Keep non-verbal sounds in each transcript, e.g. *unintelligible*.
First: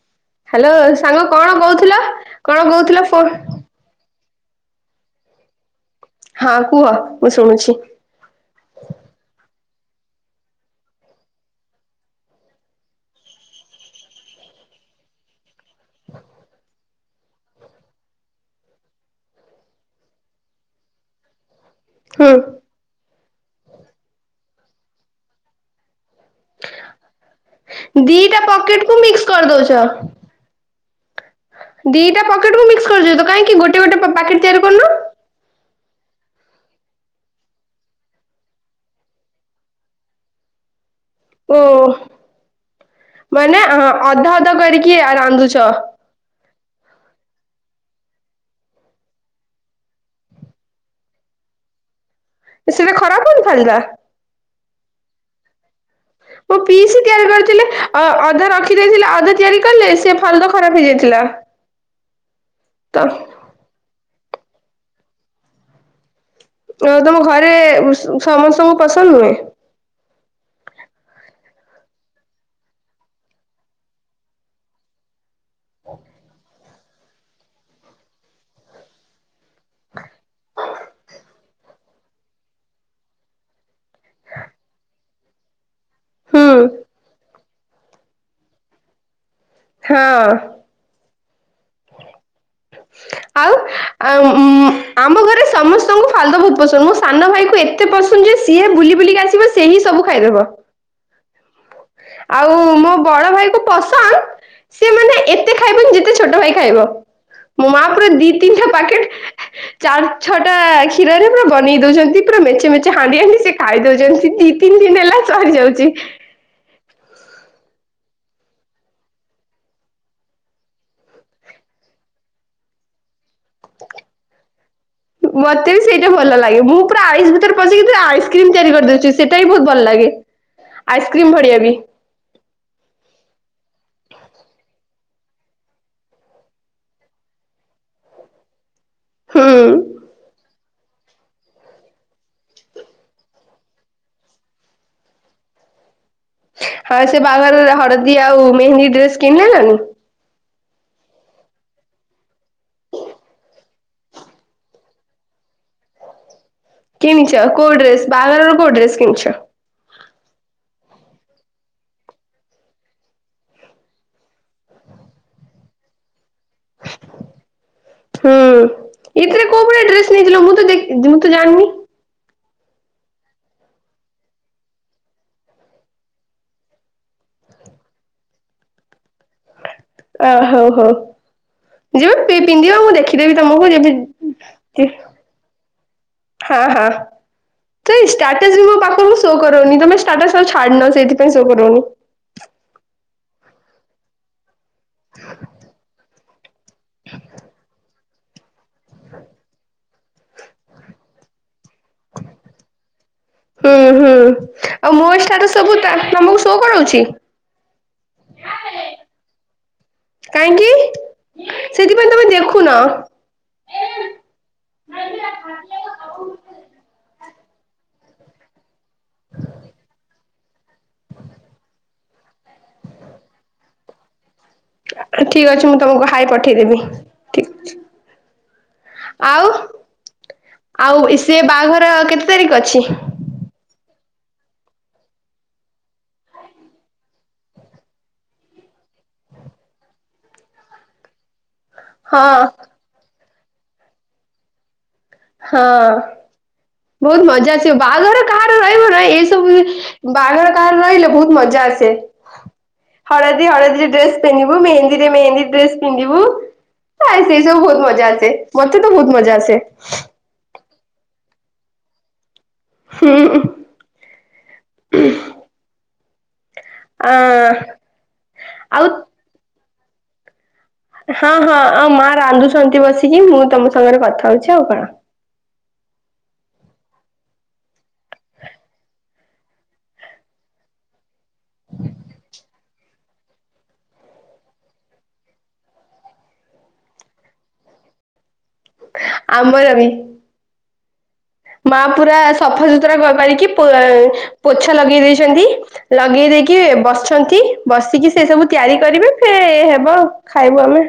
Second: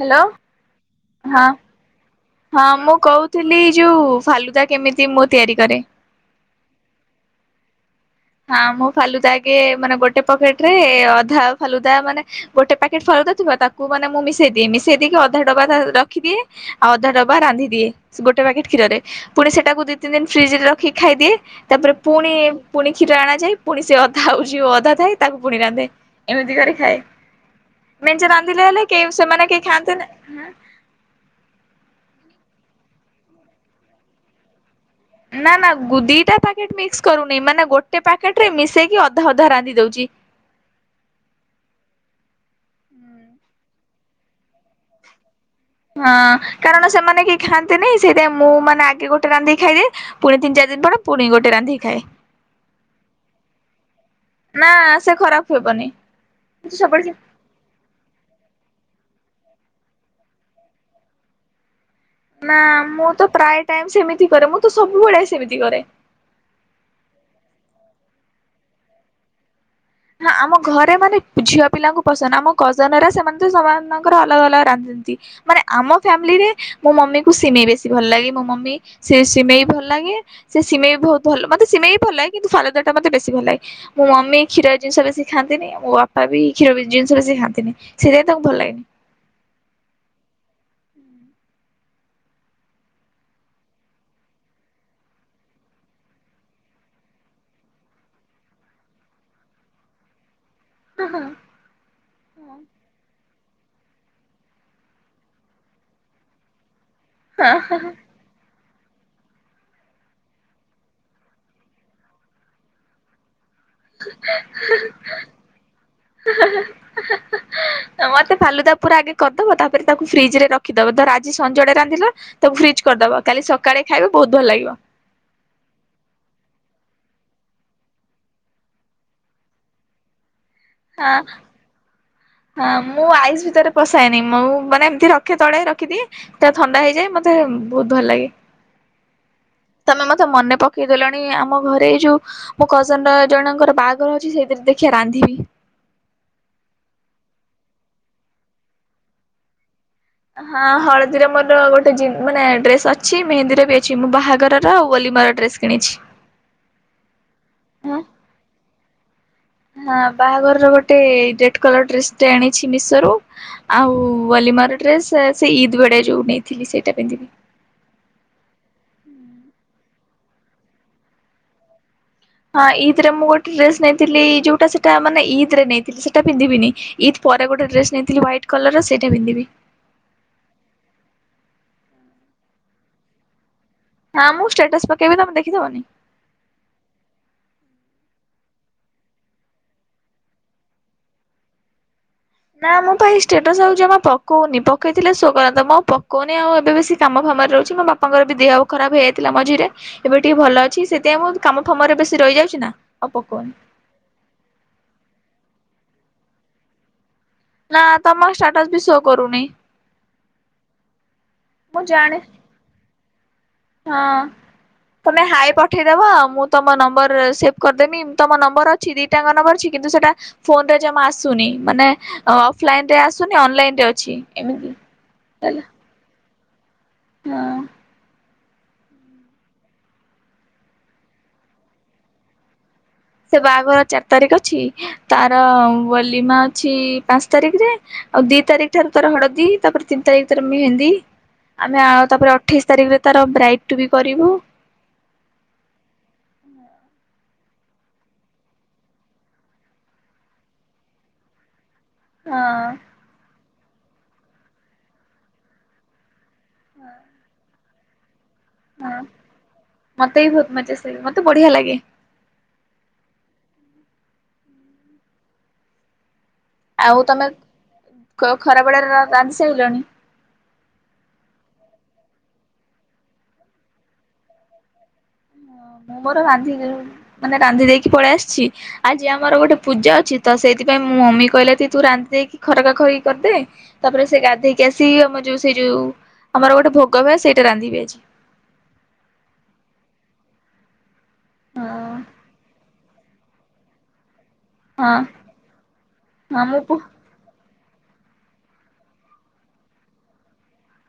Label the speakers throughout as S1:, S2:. S1: Hello
S2: hello. ସାଙ୍ଗ
S1: ହଁ
S2: କଣ କହୁଥିଲ।
S1: ହଁ
S2: କଣ
S1: ମୁଁ
S2: କହୁଥିଲ ଫୋ
S1: କହୁଥିଲି ଯୋଉ ଫାଲୁଦା କେମିତି ମୁଁ ତିଆରିକରେ।
S2: ହାଁ କୁହ ମୁଁ ଶୁଣୁଛି।
S1: ହାଁ ମୁଁ ଫାଲୁଦା ଆଗେ ମାନେ ଗୋଟେ ପକେଟରେ ଅଧା ଫାଲୁଦା ମାନେ ଗୋଟେ ପାକେଟ ଫାଲୁଦା ଥିବ ତା କୁ ମାନେ ମୁଁ ମିଶେଇ ଦିଏ ମିଶେଇ ଦେଇକି ଅଧା ଡବାତା ରଖି ଦିଏ ଆଉ ଅଧା ଡବା ରାନ୍ଧି ଦିଏ। ଗୋଟେ ପ୍ୟାକେଟ୍ କ୍ଷୀରରେ ପୁଣି ସେଟାକୁ ଦି, ତିନି ଦିନ ଫ୍ରିଜରେ ରଖି ଖାଇଦିଏ ତାପରେ
S2: ହୁଁ
S1: ପୁଣି ପୁଣି କ୍ଷୀର ଆଣା ଯାଇ ପୁଣି ସେ ଅଧା ଆଉ ଯୋଉ ଅଧା ଥାଏ ତାକୁ ପୁଣି ରାନ୍ଧେ ଏମିତି କରେ। ଥାଏ ମେଞ୍ଚେ
S2: ଦିଟା
S1: ରାନ୍ଧିଲେ ଏଲେ
S2: ପକେଟ କୁ
S1: କେଇ ସେମାନେ କେଇ ଖାଆନ୍ତିନି *unintelligible*
S2: ଦି ଟା ପକେଟ୍ କୁ ମିକ୍ସ କରୁଚି ତ କାଇଁକି ଗୋଟେ ଗୋଟେ ପ ପାକେଟ ତିଆରି କରୁନ।
S1: ନା ନା ଗୁ ଦିଟା ପାକେଟ ମିକ୍ସ କରୁନି ମାନେ ଗୋଟେ ପାକେଟ ରେ ମିଶେଇକି ଅଧା ଅଧା ରାନ୍ଧିଦଉଚି।
S2: ଓଃ ମାନେ ଆଁ ଅଧା ଅଧା କରିକି ରାନ୍ଧୁଛ।
S1: ହଁ କାରଣ ସେମାନେ କେଇ ଖାଆନ୍ତିନି ସେଇତି ଆଇଁ ମୁଁ ମାନେ ଆଗେ ଗୋଟେ ରାନ୍ଧିକି ଖାଇଦିଏ। ପୁଣି ତିନ୍ ଚାରି ଦିନ ପରେ ପୁଣି ଗୋଟେ ରାନ୍ଧିକି ଖାଏ।
S2: ସେଟା ଖରାପ ହଉନି ଫାଲୁଦା।
S1: ନା ସେ ଖରାପ ହେବନି।
S2: ମୋ ପିଇସି
S1: ସବୁବେଳେ
S2: ତିଆରି କରିଥିଲେ। ଅ ଅଧା ରଖି ଦେଇଥିଲା ଅଧେ ତିଆରି କଲେ ସେ ଫାଲୁଦ ଖରାପ ହେଇଯାଇଥିଲା।
S1: ନା ମୁଁ ତ ପ୍ରାଥ ଟାଇମ୍ ସେମିତି କରେ ମୁଁ ତ ସବୁବେଳେ ସେମିତି କରେ।
S2: ଅଁ ତମ ଘରେ ସମସ୍ତଙ୍କୁ ପସନ୍ଦ ନୁହେଁ।
S1: *unintelligible* ଆମ ଘରେ ମାନେ ଝିଅ ପିଲାଙ୍କୁ ପସନ୍ ଆମ କଜନ ଏ ରା ସେମାନେ ତ ସମସ୍ତଙ୍କର ଅଲଗା ଅଲଗା ରାନ୍ଧି ତି ମାନେ ଆମ ଫ୍ୟାମିଲିରେ ମୋ ମମି କୁ ସିମେଇ ବେଶୀ ଭଲ ଲାଗେ ମୋ ମମି ସେ ସିମେଇ ଭଲ ଲାଗେ। ସେ ସିମେଇ ବି ଭଉତ ଭଲ ମତେ ସିମେଇ ବି ଭଲ ଲାଗେ କିନ୍ତୁ ଫାଲୁଦା ଟି ମୋତେ ବେଶୀ ଭଲ ଲାଗେ ମୋ ମମି କ୍ଷୀରା ଜିନିଷ ବେଶି ଖାଆନ୍ତିିନି ମୋ ବାପା ବି
S2: ହୁଁ
S1: କ୍ଷୀର ଜିନିଷ ବେଶୀ ଖାଆନ୍ତିିନି ସେଦିପାଇଁ ତାଙ୍କୁ ଭଲ ଲାଗେନି।
S2: ହଁ। ଆଉ ଆ ଉମ୍ ଆମ ଘରେ ସମସ୍ତଙ୍କୁ ଫାଲୁଦା ବହୁତ ପସନ୍ଦ ମୋ ସାନ ଭାଇ କୁ ଏତେ ପସ୍ *unintelligible* ଯେ ସିଏ ବୁଲି ବୁଲି କା ଆସିବ ସେହି ସବୁ ଖାଇଦବ।
S1: ଅହ।
S2: ଆଉ ମୋ ବଡ ଭାଇ ପସନ୍ଦ ସିଏ ମାନେ ଏତେ ଖାଇବନି ଯେତେ ଛୋଟ ଭାଇ ଖାଇବ ମୋ ମା ପୁରା ଦି ତିନିଠା ପାକେଟ ଚାର୍ ଛଅଟା କ୍ଷୀରରେ ପୁରା ବନେଇ ଦଉଚନ୍ତି ପୁରା ମେଞ୍ଚେ ମେଞ୍ଚେ ହାଣ୍ଡିଏ ହାଣ୍ଡିଏ ସେ ଖାଇ ଦଉଚନ୍ତି ଦି, ତିନି ଦିନ ହେଲା ଚରିଯାଉଚି।
S1: ତ ମୋତେ ଫାଲୁଦା ପୁରା ଆଗେ କରିଦବ ତାପରେ ତାକୁ ଫ୍ରିଜ ରେ ରଖି ଦବ ଧର ଆଜି ସଞ୍ଜଡ଼ା ରାନ୍ଧିଲ ତାକୁ ଫ୍ରିଜ୍ କରିଦବ କାଲି ସକାଳେ ଖାଇବ ବହୁତ ଭଲ ଲାଗିବ।
S2: ମତେ ବି ସେଇଟା ଭଲ ଲାଗେ ମୁଁ ପୁରା ଆଇସ୍ ଭିତରେ ପଶେଇକି ପୁରା ଆଇସ୍କ୍ରିମ ତିଆରି କରିଦଉଚି। ସେଟା ବି ବହୁତ ଭଲ ଲାଗେ
S1: ହଁ
S2: ଆଇସ୍କ୍ରିମ୍ ଭଳିଆ ବି।
S1: ହଁ ମୁଁ ଆଇସ୍ ଭିତରେ ପସାଏନି ମୁଁ ମାନେ ଏମିତି ରଖେ ତଳେ ରଖିଦିଏ। ତ ଥଣ୍ଡା ହେଇଯାଏ ମତେ ବହୁତ ଭଲ ଲାଗେ
S2: ହୁଁ
S1: ତମେ ମତେ ମନେ ପ କେଇଦେଲଣି ଆମ ଘରେ ଏଇ ଯୋଉ ମୋ କଜନ ର ଜଣଙ୍କର ବାଘର ଅଛି ସେଇଥିରେ ଦେଖିିବା ରାନ୍ଧିବି।
S2: ହଁ ସେ ବାଘରରେ ହଳଦୀ ଆଉ ମେହେନ୍ଦୀ ଡ୍ରେସ କିଣି ଦେଲଣିି?
S1: ହଁ ହଳଦୀରେ ମୋର ଗୋଟେ ଜିନ୍ ମାନେ ଡ୍ରେସ ଅଛି ମେହେନ୍ଦୀରେ ବି ଅଛି ମୁଁ ବାହାଘରର ଆଉ ଓଲିମାର ଡ୍ରେସ୍ କିଣିଛି।
S2: କିଣିଚ କୋଉ
S1: ହଁ
S2: ଡ୍ରେସ୍ ବାହାଘର କୋଉ ଡ୍ରେସ୍ କିଣିଛ।
S1: ହଁ ବାହାଘର ର ଗୋଟେ ରେଡ୍ କଲର ଡ୍ରେସ ଟେ ଆଣିଛି ମିଶୋ ରୁ। ଆଉ ଓଲିମାର ଡ୍ରେସ ସେଇ ଇଦ୍ ବେଳେ ଯୋଉ ନେଇଥିଲି ସେଇଟା ପିନ୍ଧିବି।
S2: ହୁଁ ଇଦ୍ ରେ କୋଉ ଭଳିଆ ଡ୍ରେସ ନେଇଥିଲ ମୁଁ ତ ଦେ ମୁଁ ତ ଜାଣିନି।
S1: ହଁ ଇଦ୍ ରେ ମୁଁ ଗୋଟେ ଡ୍ରେସ ନେଇଥିଲି ଯୋଉଟା ସେଟା ମାନେ ଇଦ୍ ରେ ନେଇଥିଲି ସେଇଟା ପିନ୍ଧିବିନି। ଇଦ୍ ପରେ ଗୋଟେ ଡ୍ରେସ୍ ନେଇଥିଲି ହ୍ୱାଇଟ୍ କଲର ସେଇଟା ପିନ୍ଧିବି।
S2: ଅ ହଉ ହଉ ଯେବେ ପି ପିନ୍ଧିବ ମୁଁ ଦେଖିଦେବି ତମକୁ ଯେବେ
S1: ଆଁ ମୁଁ ଷ୍ଟେଟସ ପକେଇବି ତମେ ଦେଖିଦବନି?
S2: ହଁ ହଁ। ସେଇ ଷ୍ଟାଟସ୍ ମୋ ପାଖକୁ ଶୋ କରୁନି ତମେ ଷ୍ଟାଟସ୍ ଆଉ ଛାଡୁନ ସେଇଥିପାଇଁ ଶୋ କରୁନି।
S1: ନା ମୁଁ ପା ଏଇ ଷ୍ଟେଟସ ଆଉ ଯମା ପକଉନି ପକେଇଥିଲେ ଶୋ କରନ୍ତା ମୁଁ ଆଉ ପକ କୁହନି ଆଉ ଏବେ ବେଶି କାମ ଫାମରେ ରହୁଛି ମୋ ବାପାଙ୍କର ବି ଦେହ ଖରାପ ହେଇଯାଇଥିଲା ମଝିରେ ଏବେ ଟିକେ ଭଲ ଅଛି ସେ ତେ ବହୁତ୍ କାମ ଫାମ ରେ ବେଶି ରହିଯାଉଛି ନା ଆଉ ପକଉନି।
S2: ହୁଁ ହୁଁ ଆଉ ମୋ ଷ୍ଟାଟସ୍ ସବୁ ତା ତମକୁ ସୋ କରଉଛି?
S1: ନାଁ ତମ ଷ୍ଟାଟସ୍ ବି ସୋ କରୁନି।
S2: କାହିଁକି
S1: ମୁଁ
S2: ସେଥିପାଇଁ
S1: ଜାଣେ
S2: ତମେ ଦେଖୁନ।
S1: ହଁ। ତମେ ହାଏ ପଠେଇଦବ ମୁଁ ତମ ନମ୍ବର ରେ ସେଭ୍ କରିଦେବି ତମ ନମ୍ବର ଅ ଛି ଦିଟା ଙ୍କ ନମ୍ବର ଅଛି କିନ୍ତୁ ସେଟା ଫୋନରେ ଜମା ଆସୁନି ମାନେ ଅଫଲାଇନ ରେ ଆସୁନି ଅନଲାଇନରେ ଅଛି ଏମିତି।
S2: ଆ ଠିକ୍
S1: ହେଲା
S2: ଅଛି ମୁଁ ତମକୁ ହାଏ ପଠେଇଦେବି ଠିକ୍
S1: ହଁ
S2: ଅଛି। ଆଉ ଆଉ ଇ ସିଏ ବାହାଘର କେତେ ତାରିଖ ଅଛି?
S1: ସେ ବାହାଘର ଚାରି ତାରିଖ ଅଛି ତାର ବଲିମା ଅଛି ପାଞ୍ଚ ତାରିଖରେ। ଆଉ ଦି ତାରିଖ ଠାରୁ ତାର ହଳଦୀ ତାପରେ ତିନି ତାରିଖ ତର ମେହେନ୍ଦୀ। ଆମେ ଆଉ ତାପରେ
S2: ହଁ
S1: ଅଠେଇଶି ତାରିଖରେ ତାର ବ୍ରାଇଟ୍ ବି କରିବୁ।
S2: ହଁ ବହୁତ ମଜା ଆସିବ ବାହାଘର କାହାର ରହିବ ନା ଏଇସବୁ ରେ ବାହାଘର କାହାର ରହିଲେ ବହୁତ ମଜା ଆସେ।
S1: ହଁ
S2: ତେ ହଳଦୀ ହଳଦୀ ଡ୍ରେସ ପିନ୍ଧିବୁ ମେହେନ୍ଦୀରେ ମେହେନ୍ଦୀ ଡ୍ରେସ ପିନ୍ଧିବୁ।
S1: ହଁ।
S2: ନାଇଁ ସେଇ ସବୁ ବହୁତ ମଜା ଆସେ ମତେ ତ ଭହୁତ ମଜା ଆସେ।
S1: ମତେ ବି ଭହୁତ ମଜା ଆସେ ମତେ ବଢିଆ ଲାଗେ।
S2: ହୁଁ ଉଁ।
S1: ଆଉ ତମେ ଖ ଖରା ବଳେ
S2: ଆଉ
S1: ରା ରାନ୍ଧି ସାରିଲଣି?
S2: ହଁ ହଁ ଆଉ ମା ରାନ୍ଧୁଛନ୍ତି ବସିକି ମୁଁ ତମ ସାଙ୍ଗରେ କଥା ହଉଛି ଆଉ କଣ।
S1: ମୁଁ ମୋର ରାନ୍ଧିକିରୁ ମାନେ ରାନ୍ଧି ଦେଇକି ପଳେଇ ଆସିଛି ଆଜି ଆମର ଗୋଟେ ପୂଜା ଅଛି ତ ସେଇଥିପାଇଁ ମୁଁ ମମି କହିଲା କି ତୁ ରାନ୍ଧି ଦେଇକି ଖରକା ଖରକି କରିଦେ ତାପରେ ସେ ଗାଧେଇକି ଆସି ଆମର ଯୋଉ ସେଇ ଯୋଉ ଆମର ଗୋଟେ ଭୋଗ ହୁଏ ସେଇଟା ରାନ୍ଧିବି ଆଜି।
S2: ଆମର ବି।
S1: ହଁ
S2: ମା ପୁରା ସଫାସୁତୁରା କ କରିକି ପୁ ପୋଛା
S1: ହଁ
S2: ଲଗେଇ ଦେଇଛନ୍ତି ଲଗେଇ
S1: ହଁ
S2: ଦେଇକି
S1: ମୁଁ ପୁ
S2: ବସିଛନ୍ତି। ବସିକି ସେ ସବୁ ତିୟାରି କରିବେ ଫେ ହେବ ଖାଇବୁ ଆମେ।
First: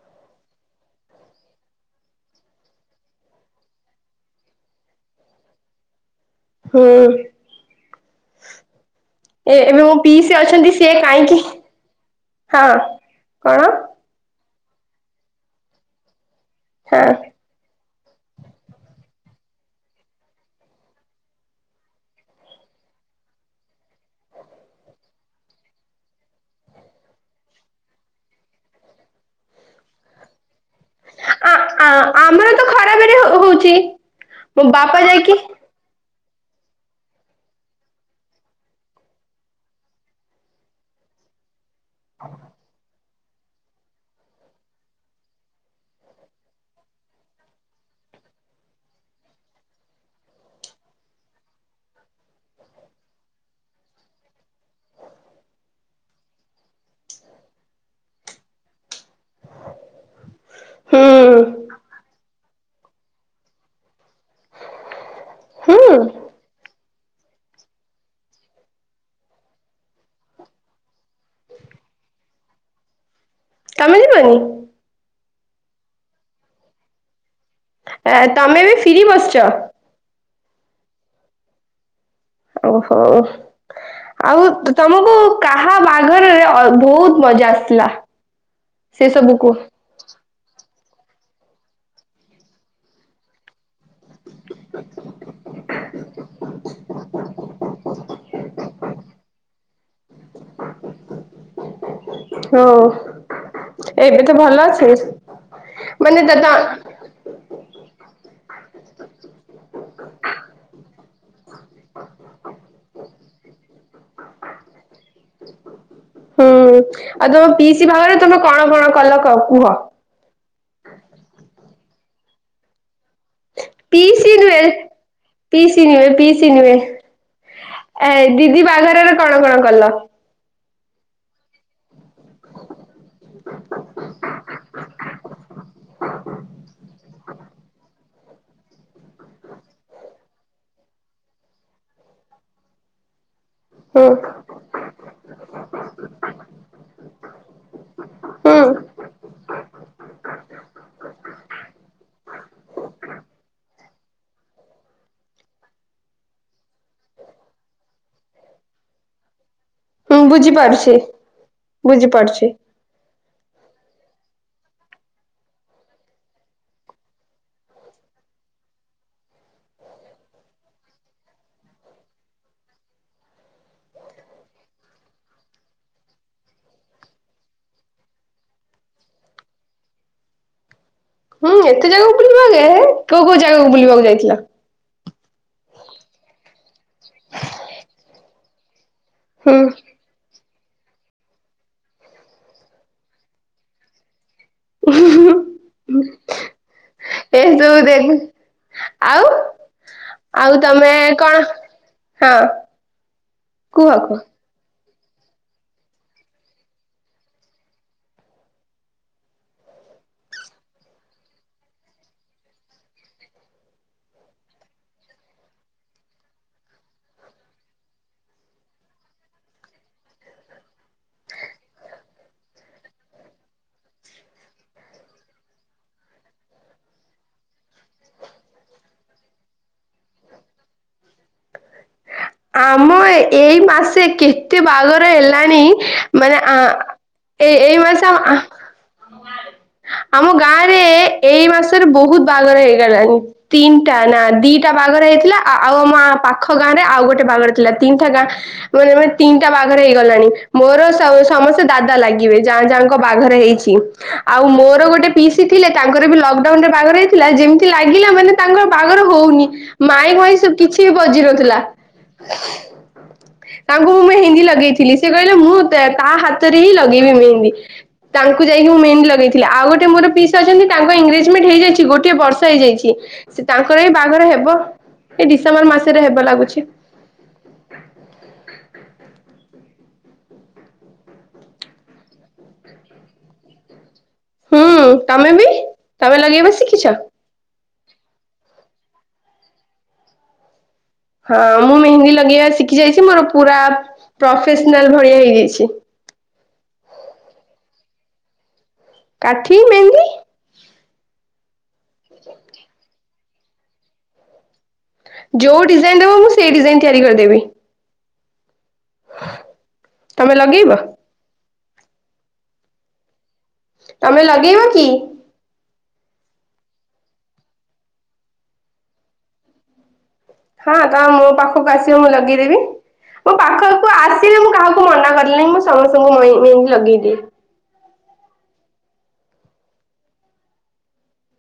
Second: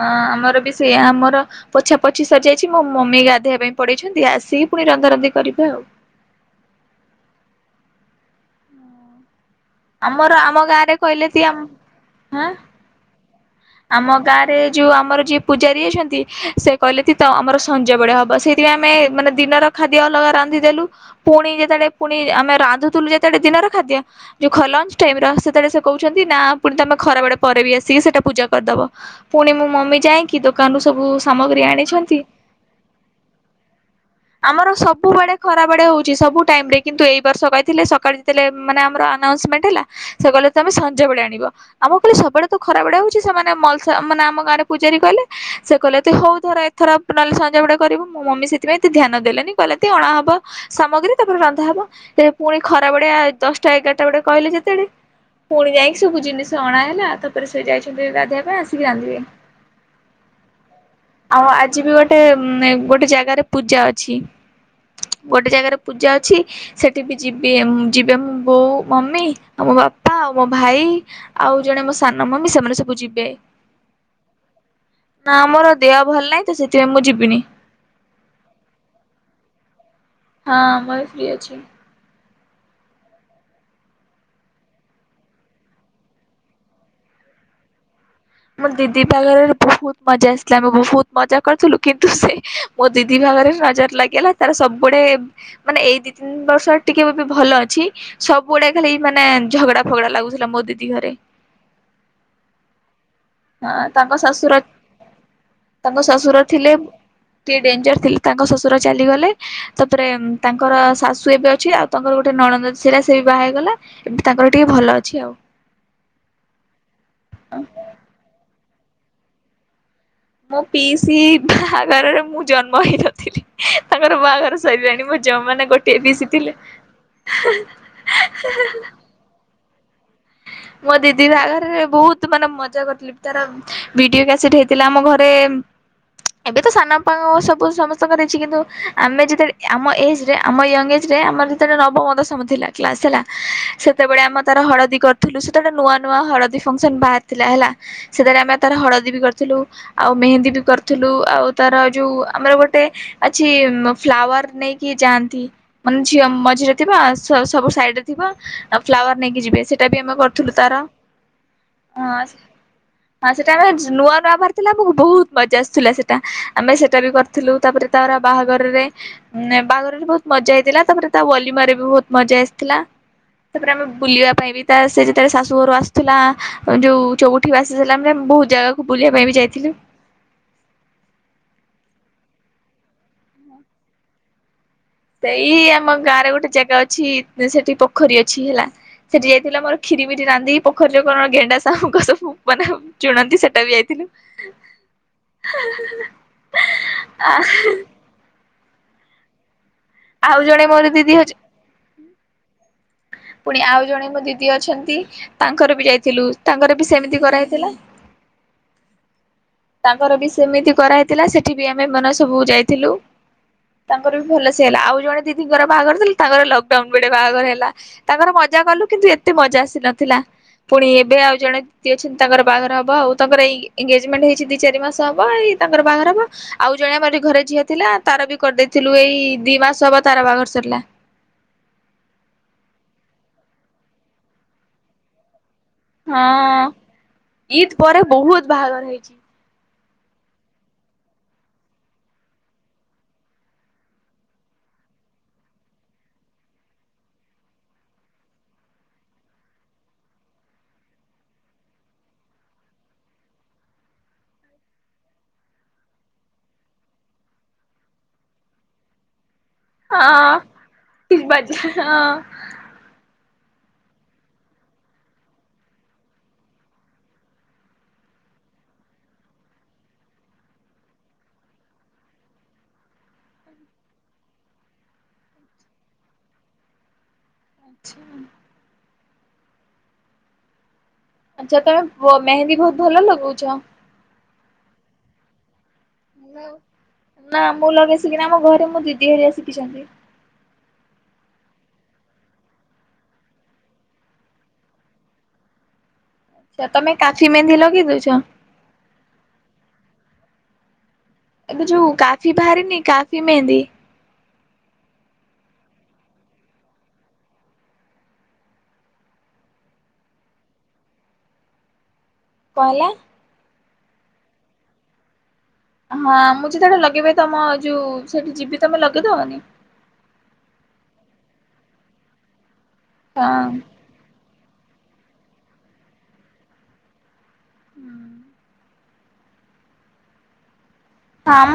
S1: ହଁ ଆମର ବି ସେଇଆ ଆମର ପୋଛା ପୋଛି ସରି ଯାଇଛି ମୋ ମମି ଗାଧୋଇବା ପାଇଁ ପଡେଇଛନ୍ତି ଆସିକି ପୁଣି ରନ୍ଧା ରନ୍ଧି କରିବେ ଆଉ।
S2: ହୁଁ। ଏ ଏବେ ମୋ
S1: ଆମର
S2: ପିଇସି
S1: ଆମ
S2: ଅଛନ୍ତି ସିଏ
S1: ଗାଁରେ କହିଲେ
S2: କାହିଁକି
S1: ତି ଆଁ
S2: ହଁ କଣ?
S1: ଆମ ଗାଁ ରେ ଯୋଉ ଆମର ଯିଏ ପୂଜାରୀ ଅଛନ୍ତି ସେ କହିଲେ
S2: ହଁ
S1: ତ ଆମର ସ ଞ୍ଜ ବଳେ ହବ ସେଇଥିପାଇଁ ଆମେ ମାନେ ଦିନର ଖାଦ୍ୟ ଅଲଗା ରାନ୍ଧିଦେଲୁ ପୁଣି ଯେତେବେଳେ ପୁଣି ଆମେ ରାନ୍ଧୁଥିଲୁ ଯେତେବେଳେ ଦିନର ଖାଦ୍ୟ ଯୋଉ ଖ ଲଞ୍ ଟାଇମ୍ ର ସେତେବେଳେ ସେ କହୁଛନ୍ତି ନା ପୁଣି ତମେ ଖରା ବେ ପରେ ବି ଆସିକି ସେଟା ପୂଜ କରିଦବ ପୁଣି ମୁଁ ମମି ଯାଇକି ଦୋକାନରୁୁ ସବୁ
S2: ଆ
S1: ସାମଗ୍ରୀ
S2: ଆ
S1: ଆଣିଛନ୍ତି
S2: ଆମର ତ ଖରାବେରେ ହଉଛି। ମୋ
S1: ଆମର
S2: ବାପା
S1: ସବୁ ବେଳେ
S2: ଯାଇକି
S1: ଖ ରାବେଳେ ହଉଛି ସବୁ ଟାଇମ଼ ରେ କିନ୍ତୁ ଏଇ ବର୍ଷ କହିଥିଲେ ସକାଳେ ଯେତେଳେ ମାନେ ଆମର ଆନାଉନ୍ସମେଣ୍ଟ ହେଲା ସେ କହଲେ ତମେ ସଞ୍ଜବେଳେ ଆଣିବ ଆ ମୁଁ କହିଲି ସବୁବେଳେ ତ ଖରା ବେଳେ ଆ ଉଛି ସେମାନେ ମଲସା ମାନେ ଆମ ଗାଁରେ ପୂଜାରୀ କିଲଲେ ସେ କହିଲା ତୁ ହଉ ଧର ଏଥର ନହେଲେ ସଞ୍ଜ ବୁଡେ କରିବୁ ମୋ ମମି ସେ ନାଁଇ ଏମିତି ଧ୍ୟାନ ଦେଲେନି କହିଲେ ତି ଅଣାହବ ସାମଗ୍ରୀ ତାପରେ ରନ୍ଧା ହବ ପୁଣି ଖରା ବଡିଆ ଦଶଟା ଏଗାରଟା ଗୋଟେ କହିଲେ ଯେତେବେଳେ ପୁଣି ଯାଇକି ସବୁ ଜିନିଷ ଅଣା ହେଲା ତାପରେ ସେ ଯାଇଛନ୍ତି ଗାଧେଇବା ପାଇଁ ଆସିକି ରାନ୍ଧିବେ।
S2: ହୁଁ
S1: ଆଉ ଆଜି ବି ଗୋଟେ ଗୋଟେ ଜାଗାରେ ପୂଜା ଅଛି ଗୋଟେ ଜାଗାରେ
S2: ହୁଁ
S1: ପୂଜା ଅଛି ସେ ଠିକି ଯିବି ଯିବେ ବୋଉ ମମି ଆଉ ମୋ ବାପା ଆଉ ମୋ ଭାଇ ଆଉ ଜଣେ ମୋ ସାନ ମମି ସେମାନେ ସବୁ ଯିବେ।
S2: ତମେ ଯିବନି?
S1: ନା ମୋର ଦେହ ଭଲ ନାହିଁ ତ ସେଥିପାଇଁ ମୁଁ ଯିବିନି।
S2: ଆ ତମେ ବି ଫ୍ରି ବସିଛ
S1: ହଁ ଆମର ଫ୍ରି ଅଛି।
S2: ଓହୋ। ଆଉ ତମକୁ କାହା ବାହାଘର ରେ ଅ ବହୁତ୍ ମଜା ଆସଥିଲା?
S1: ମୋର ଦିଦି ତାଗରେ ବହୁତ୍ ମଜା ଆସିଲା ଆମେ ବହୁତ୍ ମଜା କରିଥିଲୁ କିନ୍ତୁ ସେ ମୋ ଦିଦି ଭାଗରେ ନଜର ଲାଗି ଲା ତାର ସବୁ ଗୁଡେ ମାନେ ଏଇ ଦି ତିନି ବର୍ଷ ଟିକେ ବି ଭଲ ଅଛି ସବୁ ଗୁଡେ ଖାଲି ମାନେ ଝଗଡା ଫଗଡା ଲାଗୁଥିଲା ମୋ ଦିଦି ଘରେ।
S2: ହଉ
S1: ହଁ ତାଙ୍କ
S2: ଏବେ ତ
S1: ଶ୍ୱଶୁର
S2: ଭଲ ଅଛି
S1: ତାଙ୍କ
S2: ମାନେ
S1: ଶ୍ୱଶୁର
S2: ଦେଖ
S1: ଥିଲେ ଟିକେ ଡେଞ୍ଜର ଥିଲେ ତାଙ୍କ ଶ୍ୱଶୁର ଚାଲିଗଲେ ତାପରେ ତାଙ୍କର ଶାଶୁ ଏବେ ଅଛି ଆଉ ତାଙ୍କର ଗୋଟେ ନଣନ୍ଦ ଅଛି ସେଟା ସେ ବି ବାହା ହେଇଗଲା ଏବେ ତାଙ୍କର ଟିକେ ଭଲ ଅଛି ଆଉ।
S2: ହୁଁ ଆଉ ତମ ପିସି ଭାଗରେ ତମେ କଣ କଣ କଲ କହ କୁହ?
S1: ମୋ ପିଶି ବାହାଘରରେ ମୁଁ ଜନ୍ମ ହେଇନଥିଲି। ତାଙ୍କର
S2: ପିଇସି
S1: ବାହାଘର
S2: ନୁହେଁ
S1: ସରିଲାଣି ମୋ ଜଅ ମାନେ
S2: ପିଇସି
S1: ଗୋଟିଏ
S2: ନୁହେଁ
S1: ପିଶି
S2: ପିଇସି
S1: ଥିଲେ।
S2: ନୁହେଁ। ଏ ଦିଦି
S1: *inaudible*
S2: ବାହାଘରରେ କଣ କଣ କଲ?
S1: ମୋ ଦିଦି ବାହାଘରେ ବହୁତ୍ ମାନେ ମଜା କରିଥିଲୁ ତାର ଭିଡିଓ କ୍ୟାସେଟ୍ ହେଇଥିଲା ଆମ ଘ *unintelligible* ଏବେ ତ ସାନଆପାଙ୍କ ସବୁ ସମସ୍ତଙ୍କ ଦେଇଛି କିନ୍ତୁ ଆମେ ଯେତେବେଳେ ଆମ ଏଜ୍ ରେ ଆମ ୟଙ୍ଗ୍ ଏଜ୍ ରେ ଆମର ଯେତେବେଳେ ନବମ ଦଶମ ଥିଲା କ୍ଲାସ୍ ହେଲା
S2: ହୁଁ
S1: ସେତବେଳେ ଆମ ତାର ହଳଦୀ କ ଥିଲୁ ସେତେବେଳେ ନୂଆ ନୂଆ ହଳଦୀ ଫଙ୍କସନ୍ ବାହାରିଥିଲା ହେଲା ସେତେଳେ
S2: ହୁଁ
S1: ଆମେ ତାର ହଳଦୀ ବି କରିଥିଲୁ ଆଉ ମେହେନ୍ଦୀ ବି କରିଥିଲୁ ଆଉ ତାର ଯୋଉ ଆମର ଗୋଟେ ଅଛି ମ ଫ୍ଲାୱାର୍ ନେଇକି ଯାଆନ୍ତି ମାନେ ଝିଅ ମଝିରେ ଥିବା ସବୁ ସାଇଡ୍ ରେ ଥିବ ଫ୍ଲାୱାର୍ ନେଇକି ଯିବେ ସେ *inaudible*
S2: ହୁଁ ବୁଝିପାରୁଛି ବୁଝିପାରୁଛି।
S1: ହଁ ସେଟା ଆମେ *inaudible* ନୂଆ ନୂଆ ବାହାରି ଥିଲା ଆମକୁ ବହୁତ୍ ମଜା ଆସିୁଥିଲା ସେଟା ଆମେ ସେଟା ବି କରି ଥିଲୁ ତା ପରେ ତାର ବାହାଘରରେ ମାନେ ବାହାଘରରେ ବହୁତ୍ ମଜା ହେଇଥିଲା ତାପରେ ତା ୱଲିମାର୍ ରେ ବି ବହୁତ୍ ମଜା ଆସିଥିଲା ତାପରେ ଆମେ ବୁଲିବା ପାଇଁ ବି ତା ସେ ଯେତେବେଳେ ଶାଶୁ ଘରୁ ଆସୁଥିଲା ଯୋଉ ଚଉୁଠି ବାସି ଥିଲାମାନେ ବହୁତ ଜାଗାକୁ ବୁଲିବା ପାଇଁ ବି ଯାଇଥିଲୁ।
S2: ହୁଁ ଏତେ ଜାଗାକୁ ବୁଲିବ ଆା କୋଉ କୋଉ ଜାଗାକୁ ବୁଲିବାକୁ ଯାଇଥିଲା।
S1: ସେଇ ଆମ ଗାଁରେ ଗୋଟେ ଜାଗା ଅଛି ସେଠି ପୋଖରୀ ଅଛି ହେଲା। ସେଠି
S2: ହୁଁ
S1: ଯାଇଥିଲା ଆମରଖୀରିଭିରି ରାନ୍ଧି। ପଖରି ରୁ ଗେଣ୍ଡା ଶାମୁକା ସବୁ ମାନେ ସେଟା ବି ଯାଇଥିଲୁ
S2: ଉଁ ହୁଁ ଏ ତୁ ଦେଖେ ଆଉ ଆଉ
S1: ଜଣେ ମୋର
S2: ତମେ
S1: ଦିଦି ହଉଛନ୍ତି
S2: କଣ ହଁ
S1: ପୁଣି ଆଉ
S2: କୁହ
S1: ଜଣେ
S2: କୁହ
S1: ମୋ ଦିଦି ଅଛନ୍ତି ତାଙ୍କର ବି ଯାଇଥିଲୁ ତାଙ୍କର ବି ସେମିତି କରାହେଇଥିଲା। ତାଙ୍କର ବି ସେମିତି କରାହେଇଥିଲା ସେଠି ବି ଆମେ ମାନ ସବୁ ଯାଇଥିଲୁ। ତାଙ୍କର ବି ଭଲସେଲ୍ ଆଉ ଜଣେ ଦିଦିଙ୍କର ବାହାଘର ଥିଲା ତାଙ୍କର ଲକଡାଉନ ବିଡେ ବାହାଘର ହେଲା। ତାଙ୍କର ମଜା କଲୁ କିନ୍ତୁ ଏତେ ମଜା ଆସି ନଥିଲା। ପୁଣି ଏବେ ଆଉ ଜଣେ ଦିଦି ଅଛନ୍ତି ତାଙ୍କର ବାହାଘ ହବ ଆଉ ତାଙ୍କରଇ ଏନଗେଜମେଣ୍ଟ ହେ ତିନି ଚାରି ମାସ ହବ ଏଇ ତାଙ୍କର ବାହାଘ ହବ। ଆଉ ଜଣେ ଆମର ଘରେ ଝିଅ ଥିଲା ତାର ବି କରିଦେଇଥିଲୁ ଏଇ ଦି ମାସ ହବ ତାର ବାହାଘର ସରିଲା।
S2: ଆମ ଏଇ ମାସେ କେତେ ବାଗର ହେଲାଣି। ମାନେ
S1: ହଁ
S2: ଆଁ
S1: ଇଦ୍
S2: ଏଇ
S1: ପରେ
S2: ମାସ ଆଁ
S1: ବହୁତ ବାହାଘର ହେଇଛି
S2: ଆମ ଗାଁରେ ଏଇ ମାସରେ ବହୁତ ବାହାଘର ହେଇଗଲାଣି। ତିନ୍ ଟା ନା ଦିଟା ବାଘରେ ହେଇଥିଲା ଆଉ ଆମ ପାଖ ଗାଁ ରେ ଆଉ ଗୋଟେ। ବାଗର ଥିଲା ତିନିଟା ଗାଁ। ମାନେ ତିନିଟା ବାହାଘର ହେଇଗଲାଣି ମୋର ସମସ୍ତେ ଦାଦା ଲାଗିବେ ଯା ଯାହାଙ୍କ ବାହାଘର ହେଇଛି। ଆଉ ମୋର ଗୋଟେ ପିଇସି ଥିଲା ତାଙ୍କର ବି ଲକଡାଉନ ରେ ବାହାଘର ହେଇଥିଲା ଯେମିତି ଲାଗିଲା ମାନେ। ତାଙ୍କର ବାହାରେ ହଉନି ମାଇ ଭାଇ
S1: ହଁ।
S2: ସବୁ କିଛି ବି ବଜି
S1: ବାଜା
S2: ନଥିଲା।
S1: ହଁ
S2: *unintelligible* ତାଙ୍କୁ ମୁଁ ମେହେନ୍ଦୀ ଲଗେଇଥିଲି ସେ କହିଲେ ମୁଁ ତା ହାତରେ ହିଁ ଲଗେଇବି ମେହେନ୍ଦୀ। ତାଙ୍କୁ ଯାଇକି ମୁଁ ମେହେନ୍ଦୀ ଲଗେଇଥିଲି ଆଉ ଗୋଟେ ମୋର ପିଶା ଅଛନ୍ତି ତାଙ୍କ ଏଙ୍ଗେଜମେଣ୍ଟ ହେଇଯାଇଛି ଗୋଟଏ ବର୍ଷ ହେଇଯାଇଛି। ସେ ତାଙ୍କର ଏ ବାଘରେ ହେବ ଏଇ ଡିସେମ୍ବର ମାସରେ ହେବ ଲାଗୁଛି।
S1: ଆଚ୍ଛା ଆଚ୍ଛା ତମେ ବ ମେହେନ୍ଦୀ ବହୁତ ଭଲ ଲଗାଉଛ
S2: ହୁଁ ତମେ ବି ତମେ ଲଗେଇବା ଶିଖିଛ
S1: ନା ମୁଁ ଲଗେଇ ଶିଖି ଆମ ଘରେ ମୁଁ ଦିଦି ହେରିଆ ଶିଖିଛନ୍ତି
S2: ହଁ ମୁଁ ମେହେନ୍ଦୀ ଲଗେଇବା ଶିଖି ଯାଇଛି ମୋର ପୁରା ପ୍ରଫେସନାଲ ଭଳିଆ ହେଇଯାଇଛି
S1: ଆଛା ତମ କାଠି ମେନ୍ଦି ଲଗେଇ ଦଉଚ
S2: କାଠି ମେନ୍ଦି
S1: ଏବେ ଯଉଁ କାଫି ଭାରି ନି କାଫି ମେହନ୍ଦି
S2: ଯୋଉ ଡିଜାଇନ୍ ଦେବ ମୁଁ ସେଇ ଡିଜାଇନ୍ ତିଆରି କରିଦେବି ତମେ ଲଗେଇବ
S1: କହ ହେଲା
S2: ତମେ ଲଗେଇବ କି
S1: ହଁ ମୁଁ ଯେତେବେଟେ ଲଗେଇବି ତମ ଯୋଉ ସେଠି ଯିବି ତମେ ଲଗେଇଦବନି
S2: ହଁ ତ ମୋ ପାଖକୁ ଆସିବ ମୁଁ ଲଗେଇଦେବି ମୋ
S1: ହଁ।
S2: ପାଖ ଆସିଲେ ମୁଁ କାହାକୁ ମନା କଲିି ମୁଁ ସମସ୍ତଙ୍କୁ ମେ ମେନ୍ଦି ଲଗେଇଦିଏ
S1: ହୁଁ *unintelligible* ହଁ ମ